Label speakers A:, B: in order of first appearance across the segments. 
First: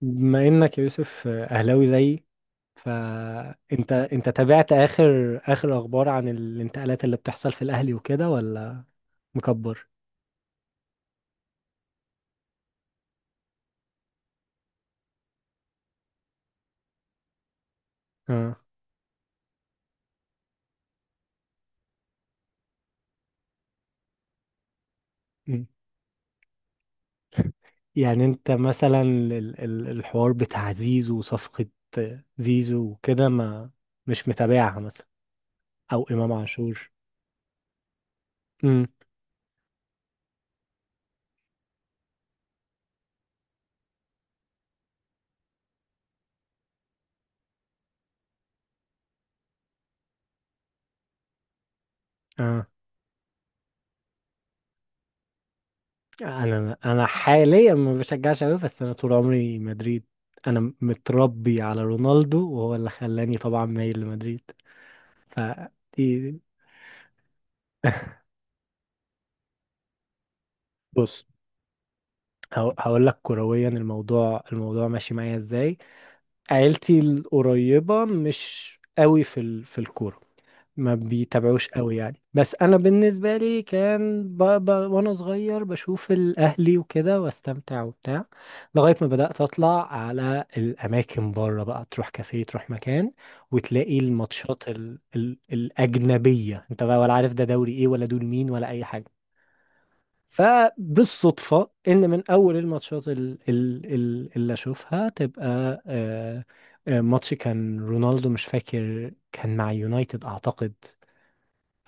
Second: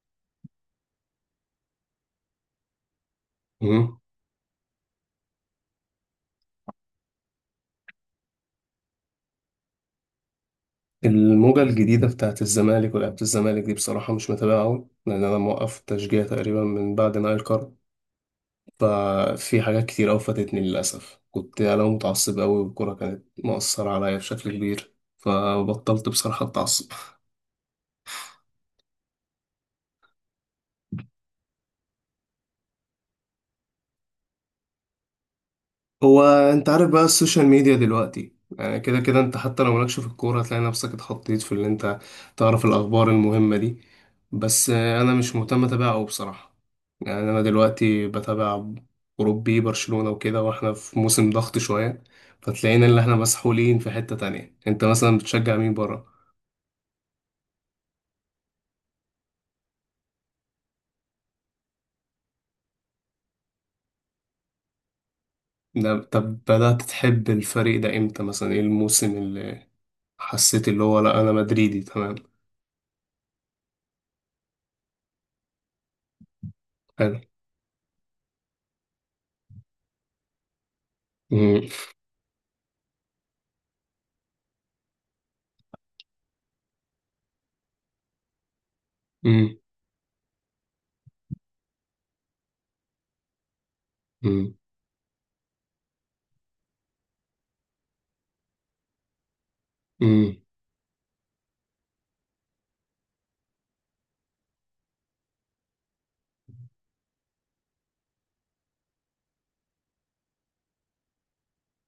A: بما انك يا يوسف اهلاوي زيي، فانت
B: مم.
A: انت تابعت اخر اخبار عن الانتقالات اللي بتحصل في الاهلي وكده ولا مكبر؟
B: الموجة الجديدة بتاعت الزمالك ولعبة الزمالك دي بصراحة مش متابعة أوي، لأن أنا موقف التشجيع تقريبا من بعد نهاية القرن.
A: اه.
B: ففي حاجات كتير أوي فاتتني للأسف. كنت يعني أنا متعصب أوي والكورة كانت مؤثرة عليا بشكل كبير،
A: مم.
B: فبطلت بصراحة أتعصب.
A: يعني انت مثلا الحوار بتاع زيزو وصفقة زيزو وكده، ما مش متابعها مثلا؟ او
B: هو
A: امام
B: انت عارف
A: عاشور؟
B: بقى السوشيال ميديا دلوقتي، يعني
A: امم.
B: كده كده انت حتى لو مالكش في الكورة هتلاقي نفسك اتحطيت في اللي انت تعرف الأخبار المهمة دي. بس آه، أنا مش مهتم أتابع أوي بصراحة. يعني أنا دلوقتي بتابع أوروبي، برشلونة وكده، وإحنا في موسم ضغط شوية،
A: اه.
B: فتلاقينا اللي إحنا مسحولين في حتة تانية. أنت مثلا بتشجع مين برا؟
A: انا حاليا ما بشجعش قوي، بس انا طول عمري مدريد. انا متربي على رونالدو وهو اللي خلاني طبعا مايل لمدريد. ف
B: طب بدأت تحب الفريق ده إمتى؟ مثلا إيه الموسم اللي حسيت اللي هو لأ
A: بص،
B: أنا مدريدي تمام؟
A: هقول لك كرويا الموضوع ماشي معايا ازاي. عيلتي
B: حلو.
A: القريبة مش قوي في الكورة، ما
B: مم.
A: بيتابعوش قوي يعني. بس انا بالنسبة لي كان، وانا صغير بشوف الاهلي وكده واستمتع وبتاع، لغاية ما بدأت اطلع على الاماكن بره بقى، تروح كافيه تروح مكان وتلاقي
B: مم.
A: الماتشات الاجنبية، انت بقى ولا عارف ده دوري ايه ولا دول مين ولا اي حاجة.
B: مم.
A: فبالصدفة إن من أول الماتشات اللي أشوفها تبقى آه، ماتش كان رونالدو، مش فاكر كان مع يونايتد أعتقد.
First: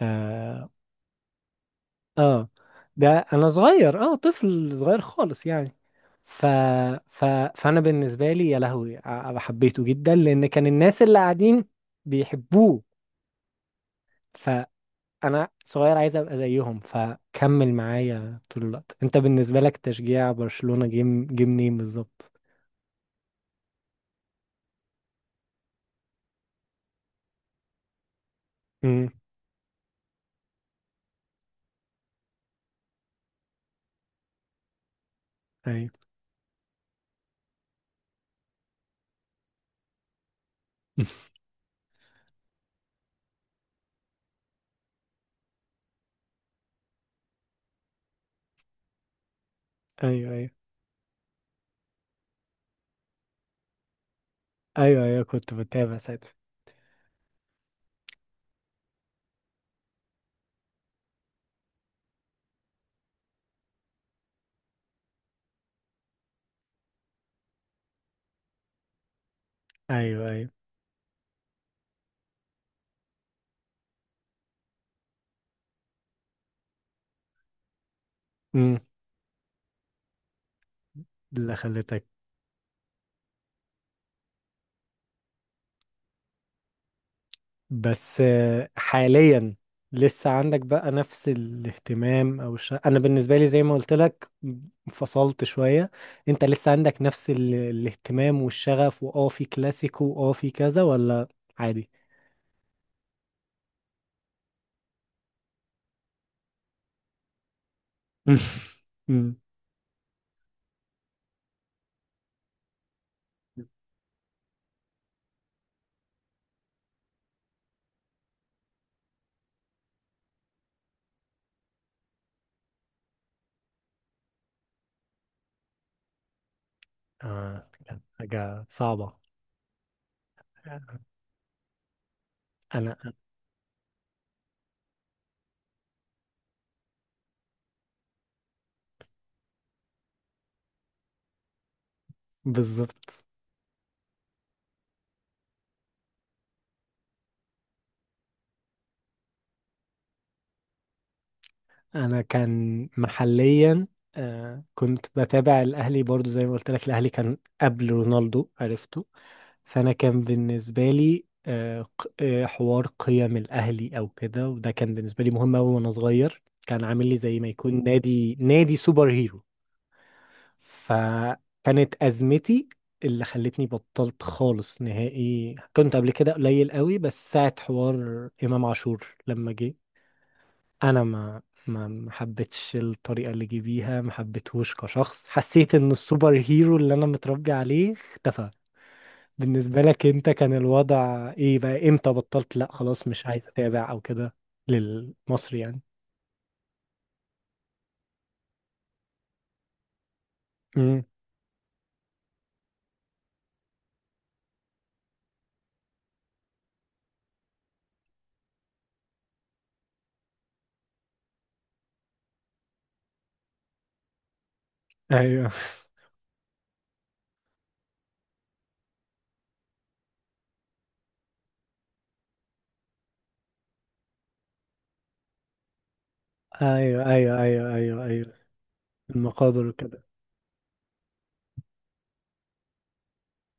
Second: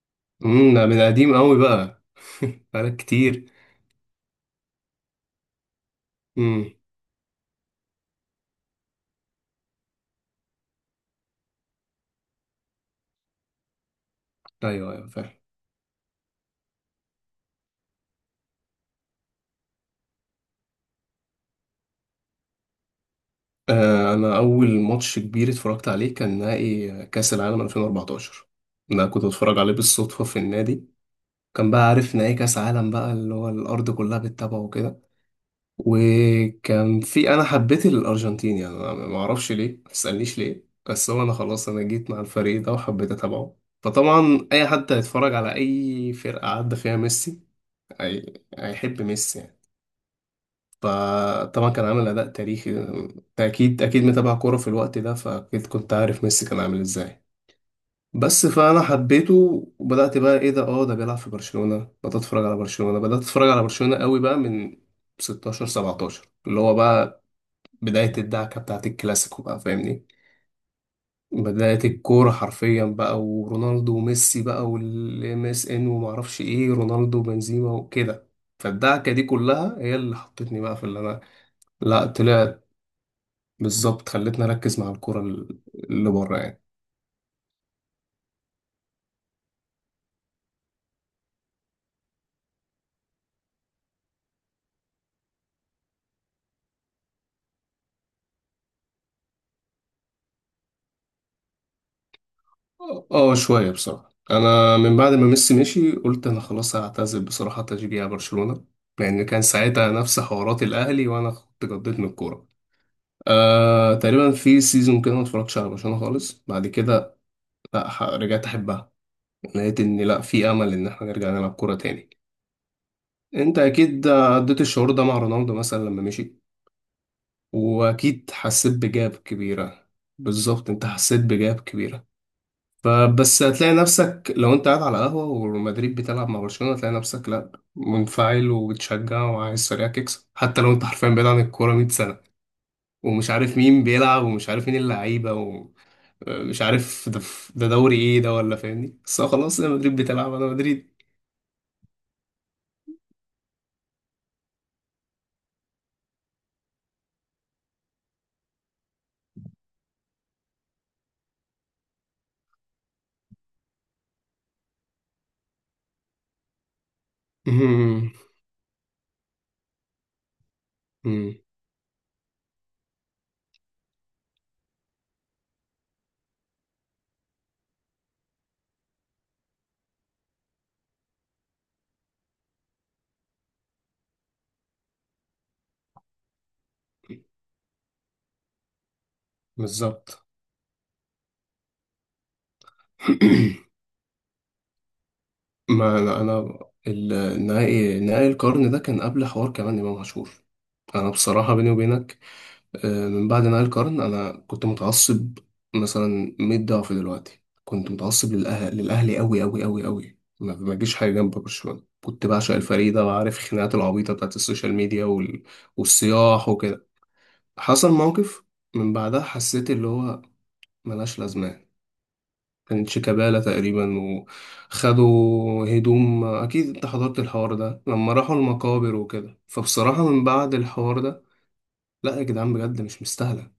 A: آه,
B: امم، ده من قديم قوي بقى.
A: آه
B: بقالك
A: ده أنا
B: كتير.
A: صغير، طفل صغير خالص يعني. ف...
B: امم.
A: ف... فأنا بالنسبة لي يا لهوي حبيته جدا، لأن كان الناس اللي قاعدين بيحبوه.
B: ايوه ايوه، فاهم.
A: انا صغير عايز ابقى زيهم فكمل معايا طول الوقت. انت بالنسبه لك تشجيع برشلونه جيم منين بالظبط؟
B: آه، انا اول ماتش كبير اتفرجت عليه كان نهائي كاس العالم 2014. ده
A: امم.
B: كنت اتفرج عليه بالصدفه في النادي. كان بقى عارف نهائي كاس عالم بقى، اللي هو الارض كلها بتتابعه وكده.
A: ايوه.
B: وكان في، انا حبيت الارجنتين، يعني أنا ما اعرفش ليه، ما تسالنيش ليه، بس هو انا خلاص انا جيت مع الفريق ده وحبيت اتابعه. فطبعا اي حد هيتفرج على اي فرقه عدى فيها ميسي هي- هيحب ميسي يعني.
A: ايوه، ايوه،
B: فطبعا كان عامل اداء تاريخي. أنت اكيد اكيد متابع كوره في الوقت
A: ايوه،
B: ده،
A: ايوه، كنت
B: فاكيد كنت
A: بتابع
B: عارف
A: ساعتها،
B: ميسي كان عامل ازاي. بس فانا حبيته، وبدات بقى ايه ده، اه ده بيلعب في برشلونه. بدات اتفرج على برشلونه، بدات اتفرج على برشلونه قوي بقى من 16 17، اللي هو بقى بدايه الدعكه بتاعت الكلاسيكو بقى، فاهمني،
A: ايوه، ايوه.
B: بدايه الكوره حرفيا بقى، ورونالدو وميسي بقى، والام اس ان ومعرفش ايه، رونالدو وبنزيما وكده.
A: امم.
B: فالدعكه دي كلها هي اللي حطتني بقى في اللي انا،
A: اللي
B: لا
A: خلتك.
B: طلع بالظبط، خلتني اركز مع الكرة اللي بره يعني.
A: بس حاليا لسه عندك بقى نفس الاهتمام، او انا بالنسبه لي زي ما قلت لك، فصلت شويه. انت لسه عندك نفس الاهتمام والشغف، واه في كلاسيكو واه في كذا، ولا عادي؟
B: شويه بصراحه. انا من بعد ما ميسي مشي قلت انا خلاص هعتزل بصراحه تشجيع برشلونه، لان كان ساعتها نفس حوارات الاهلي وانا كنت قضيت من الكوره. آه، تقريبا في سيزون كده ما اتفرجتش على برشلونه خالص. بعد كده لا، رجعت احبها. لقيت ان لا، في امل ان احنا نرجع نلعب كوره تاني. انت اكيد عديت الشعور ده مع رونالدو مثلا لما مشي،
A: آه، كانت
B: واكيد
A: حاجة
B: حسيت بجاب
A: صعبة.
B: كبيره، بالظبط انت حسيت بجاب كبيره.
A: أنا.
B: فبس هتلاقي نفسك لو انت قاعد على قهوة ومدريد بتلعب مع برشلونة، هتلاقي نفسك لا، منفعل وبتشجع وعايز فريقك يكسب، حتى لو انت حرفيا بعيد عن الكورة 100 سنة
A: بالظبط.
B: ومش عارف مين بيلعب ومش عارف مين اللعيبة ومش عارف ده، ده دوري ايه ده ولا، فاهمني، بس هو خلاص انا مدريد بتلعب انا مدريد.
A: أنا كان محليا، آه كنت بتابع الأهلي برضو، زي ما قلت لك الأهلي كان قبل رونالدو عرفته. فأنا كان بالنسبة لي حوار قيم الأهلي أو كده، وده كان بالنسبة لي مهم أوي وأنا صغير. كان عامل لي زي ما يكون
B: مهم.
A: نادي سوبر هيرو.
B: مم.
A: فكانت أزمتي اللي خلتني بطلت خالص نهائي. كنت قبل كده قليل قوي، بس ساعة حوار إمام عاشور لما جه، أنا ما حبيتش الطريقة اللي جه بيها، ما حبيتهوش كشخص. حسيت إن السوبر هيرو اللي أنا متربي عليه اختفى. بالنسبة لك
B: بالظبط.
A: أنت كان الوضع إيه بقى؟ إمتى بطلت لأ خلاص مش عايز أتابع أو كده، للمصري يعني؟
B: ما انا انا النهائي، نهائي القرن ده كان قبل حوار كمان امام عاشور.
A: امم.
B: انا بصراحة بيني وبينك، آه، من بعد نهاية القرن أنا كنت متعصب مثلا 100 ضعف دلوقتي. كنت متعصب للأهل للأهلي أوي أوي أوي أوي، ما جيش حاجة جنب برشلونة. كنت بعشق الفريق ده، وعارف الخناقات العبيطة بتاعت السوشيال ميديا وال...
A: أيوه.
B: والصياح وكده. حصل موقف من بعدها حسيت اللي هو ملهاش لازمة. كانت شيكابالا تقريبا وخدوا هدوم، أكيد أنت
A: أيوه،
B: حضرت
A: أيوه،
B: الحوار
A: أيوه،
B: ده
A: أيوه،
B: لما
A: أيوه.
B: راحوا المقابر وكده،
A: المقابر وكده.
B: فبصراحة من بعد الحوار ده، لا يا جدعان بجد مش مستاهلة.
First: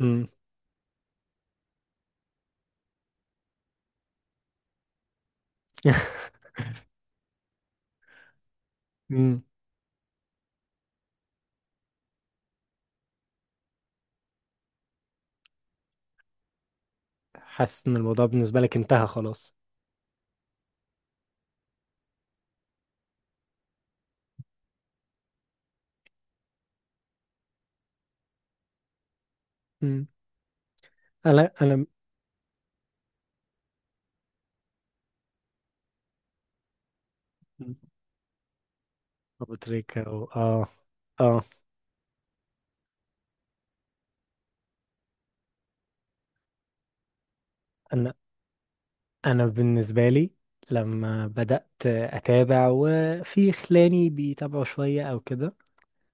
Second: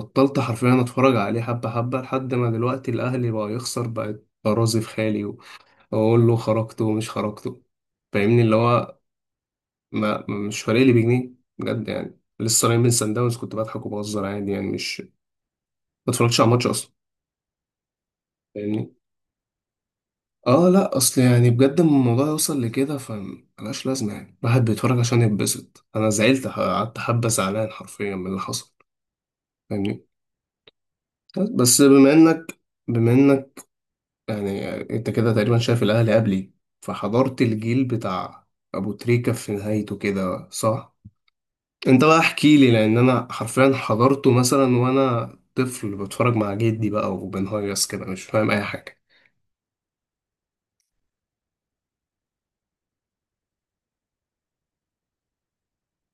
A: امم.
B: حرفيا اتفرج عليه حبة حبة، لحد ما دلوقتي الاهلي بقى يخسر بقت ارازي في خالي واقول له خرجته ومش خرجته، فاهمني اللي هو مش فارق لي بجنيه. بجد يعني لسه راجع من سان داونز كنت بضحك وبهزر عادي، يعني مش، ما اتفرجتش على الماتش اصلا.
A: حاسس ان الموضوع بالنسبة لك
B: فاهمني.
A: انتهى خلاص.
B: اه لا، اصل يعني بجد لما الموضوع يوصل لكده فملهاش لازمة. يعني الواحد بيتفرج عشان يتبسط، انا زعلت، قعدت حبة زعلان حرفيا من اللي حصل. فاهمني.
A: مم. انا.
B: بس
A: انا
B: بما انك يعني انت كده تقريبا شايف الاهلي قبلي، فحضرت
A: مم.
B: الجيل بتاع ابو تريكة في
A: ابو
B: نهايته
A: تريكة
B: كده
A: اه.
B: صح؟
A: اه.
B: انت بقى احكي لي، لان انا حرفيا حضرته مثلا وانا طفل بتفرج مع جدي بقى وبنهيص كده
A: انا
B: مش فاهم اي حاجة.
A: انا بالنسبة لي لما بدأت اتابع وفي خلاني بيتابعوا شوية او كده،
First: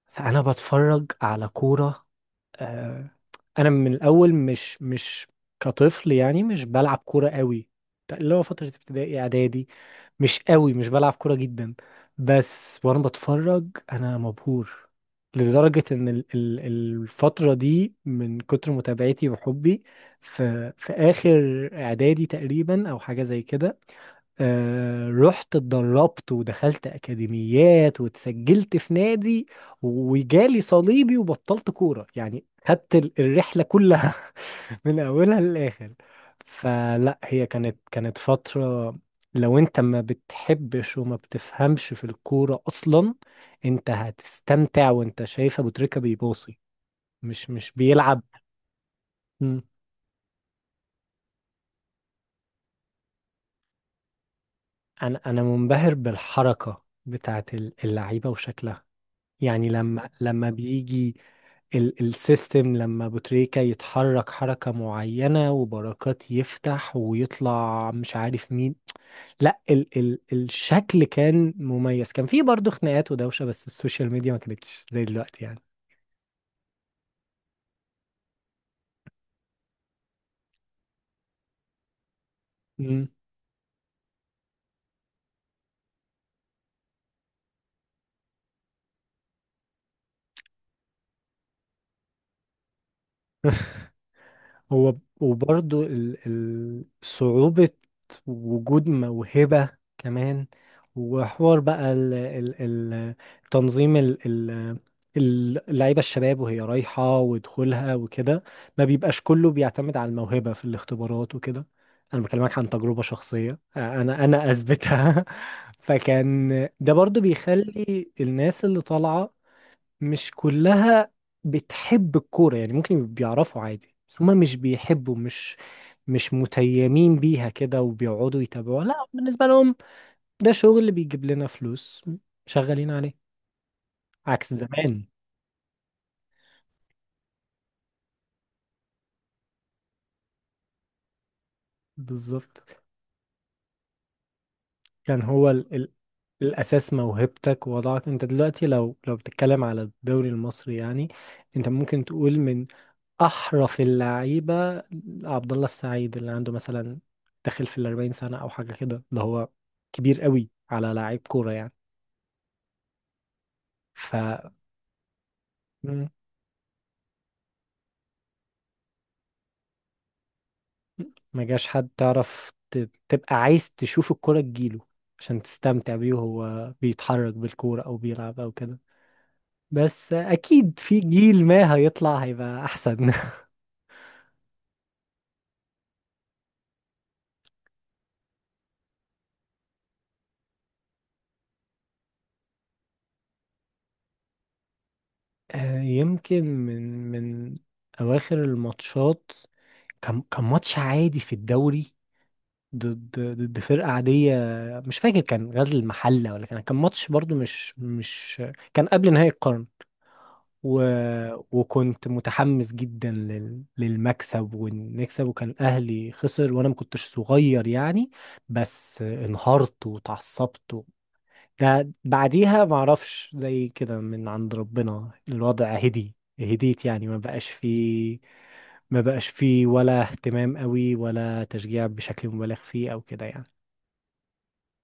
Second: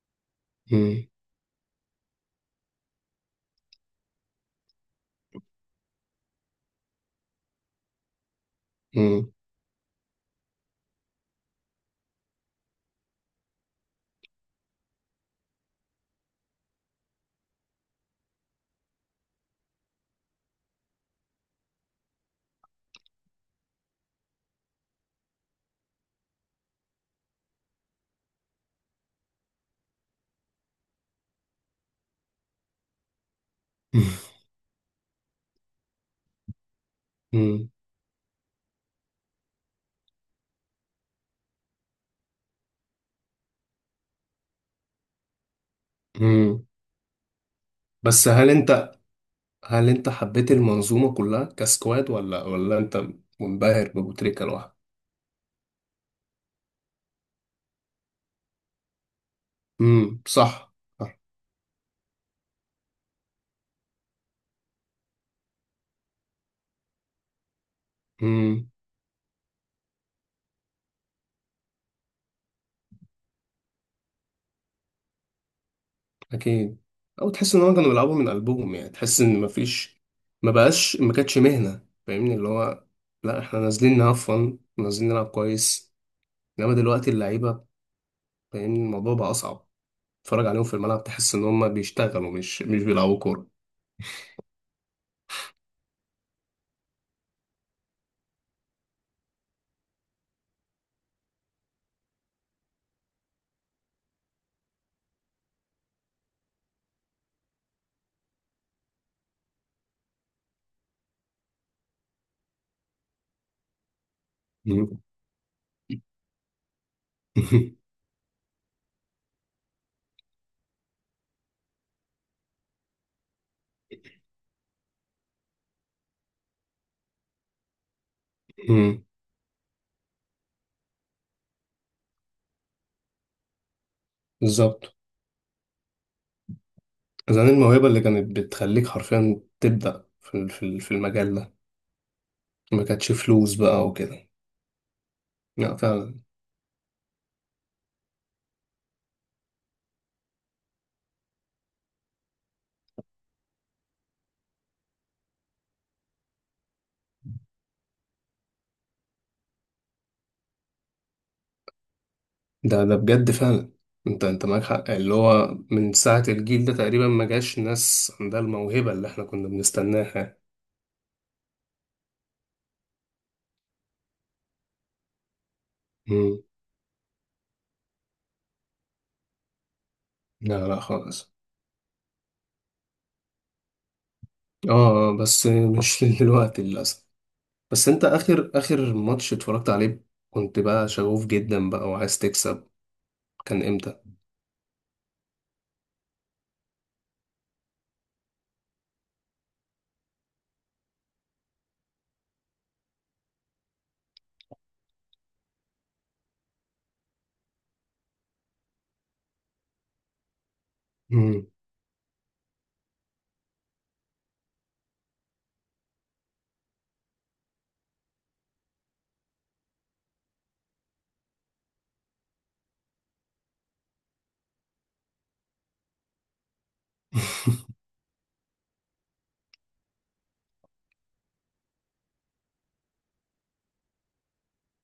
A: فانا
B: مم.
A: بتفرج على كورة. آه، انا من الاول مش كطفل يعني مش بلعب كوره قوي، اللي هو فتره ابتدائي
B: مم.
A: اعدادي مش قوي مش بلعب كوره جدا. بس وانا بتفرج، انا مبهور لدرجه ان الفتره دي، من كتر متابعتي وحبي في في اخر اعدادي تقريبا او حاجه زي كده، رحت اتدربت ودخلت أكاديميات واتسجلت في نادي، وجالي صليبي وبطلت كورة يعني. خدت الرحلة كلها من أولها للآخر. فلا هي
B: مم.
A: كانت فترة، لو انت ما بتحبش وما بتفهمش في الكورة أصلا، انت هتستمتع وانت شايف أبو تريكة بيباصي،
B: مم.
A: مش بيلعب.
B: بس هل انت
A: مم.
B: هل انت حبيت المنظومة كلها كسكواد، ولا انت منبهر بابو تريكة لوحده؟
A: أنا منبهر بالحركة بتاعت اللعيبة وشكلها، يعني لما
B: امم،
A: لما
B: صح.
A: بيجي السيستم، لما بوتريكا يتحرك حركة معينة وبركات يفتح ويطلع مش
B: صح.
A: عارف مين، لا ال ال الشكل كان مميز. كان فيه برضه خناقات ودوشة، بس السوشيال ميديا ما كانتش زي دلوقتي.
B: اكيد، او تحس ان هم كانوا بيلعبوا من قلبهم، يعني تحس ان مفيش، ما بقاش، ما كانتش مهنه، فاهمني اللي هو
A: يعني
B: لا احنا نازلين نهفن نازلين نلعب كويس، انما دلوقتي اللعيبه، فاهمني الموضوع بقى اصعب. تتفرج عليهم في الملعب تحس ان هم بيشتغلوا مش بيلعبوا كوره.
A: هو وبرضه صعوبة وجود موهبة كمان، وحوار بقى ال ال ال تنظيم اللعيبة الشباب وهي رايحة ودخولها وكده. ما بيبقاش كله بيعتمد على الموهبة في الاختبارات وكده. أنا بكلمك عن تجربة شخصية، أنا
B: مم.
A: أثبتها فكان ده برضو بيخلي الناس اللي طالعة مش كلها بتحب الكورة يعني. ممكن بيعرفوا عادي، بس هما مش بيحبوا، مش متيمين بيها كده وبيقعدوا يتابعوها.
B: مم.
A: لا بالنسبة لهم ده شغل اللي بيجيب لنا فلوس، شغالين عليه. عكس
B: بالظبط.
A: زمان.
B: زمان الموهبة اللي كانت بتخليك حرفيا تبدأ في في المجال ده،
A: بالظبط.
B: ما كانتش فلوس بقى وكده.
A: كان هو ال
B: لا
A: ال
B: فعلا،
A: الأساس موهبتك. ووضعك انت دلوقتي لو بتتكلم على الدوري المصري يعني، انت ممكن تقول من احرف اللعيبه عبد الله السعيد، اللي عنده مثلا داخل في الأربعين سنه او حاجه كده، اللي هو كبير قوي على لعيب كوره يعني.
B: ده بجد فعلا.
A: ف
B: انت معاك حق، اللي هو من
A: مم.
B: ساعة الجيل ده تقريبا ما جاش ناس عندها الموهبة اللي احنا كنا بنستناها.
A: ما جاش حد تعرف تبقى عايز تشوف الكوره تجيله عشان تستمتع بيه
B: مم.
A: وهو بيتحرك بالكوره او بيلعب او كده. بس
B: لا
A: اكيد
B: لا
A: في
B: خالص.
A: جيل ما هيطلع هيبقى احسن.
B: اه آه، بس مش دلوقتي للأسف. بس انت آخر آخر ماتش اتفرجت عليه كنت بقى شغوف جدا بقى وعايز تكسب، كان امتى؟
A: يمكن من من اواخر الماتشات. كان ماتش عادي في الدوري، ضد فرقة عادية، مش فاكر كان غزل المحلة ولا كان ماتش برضو مش مش كان قبل نهائي القرن. و...
B: مم.
A: وكنت متحمس جدا للمكسب ونكسب، وكان أهلي خسر وأنا ما كنتش صغير يعني. بس انهارت وتعصبت. و... ده بعديها معرفش، زي كده من عند ربنا الوضع هدي. هديت يعني، ما بقاش فيه ما بقاش فيه ولا اهتمام قوي ولا تشجيع بشكل مبالغ فيه أو كده يعني.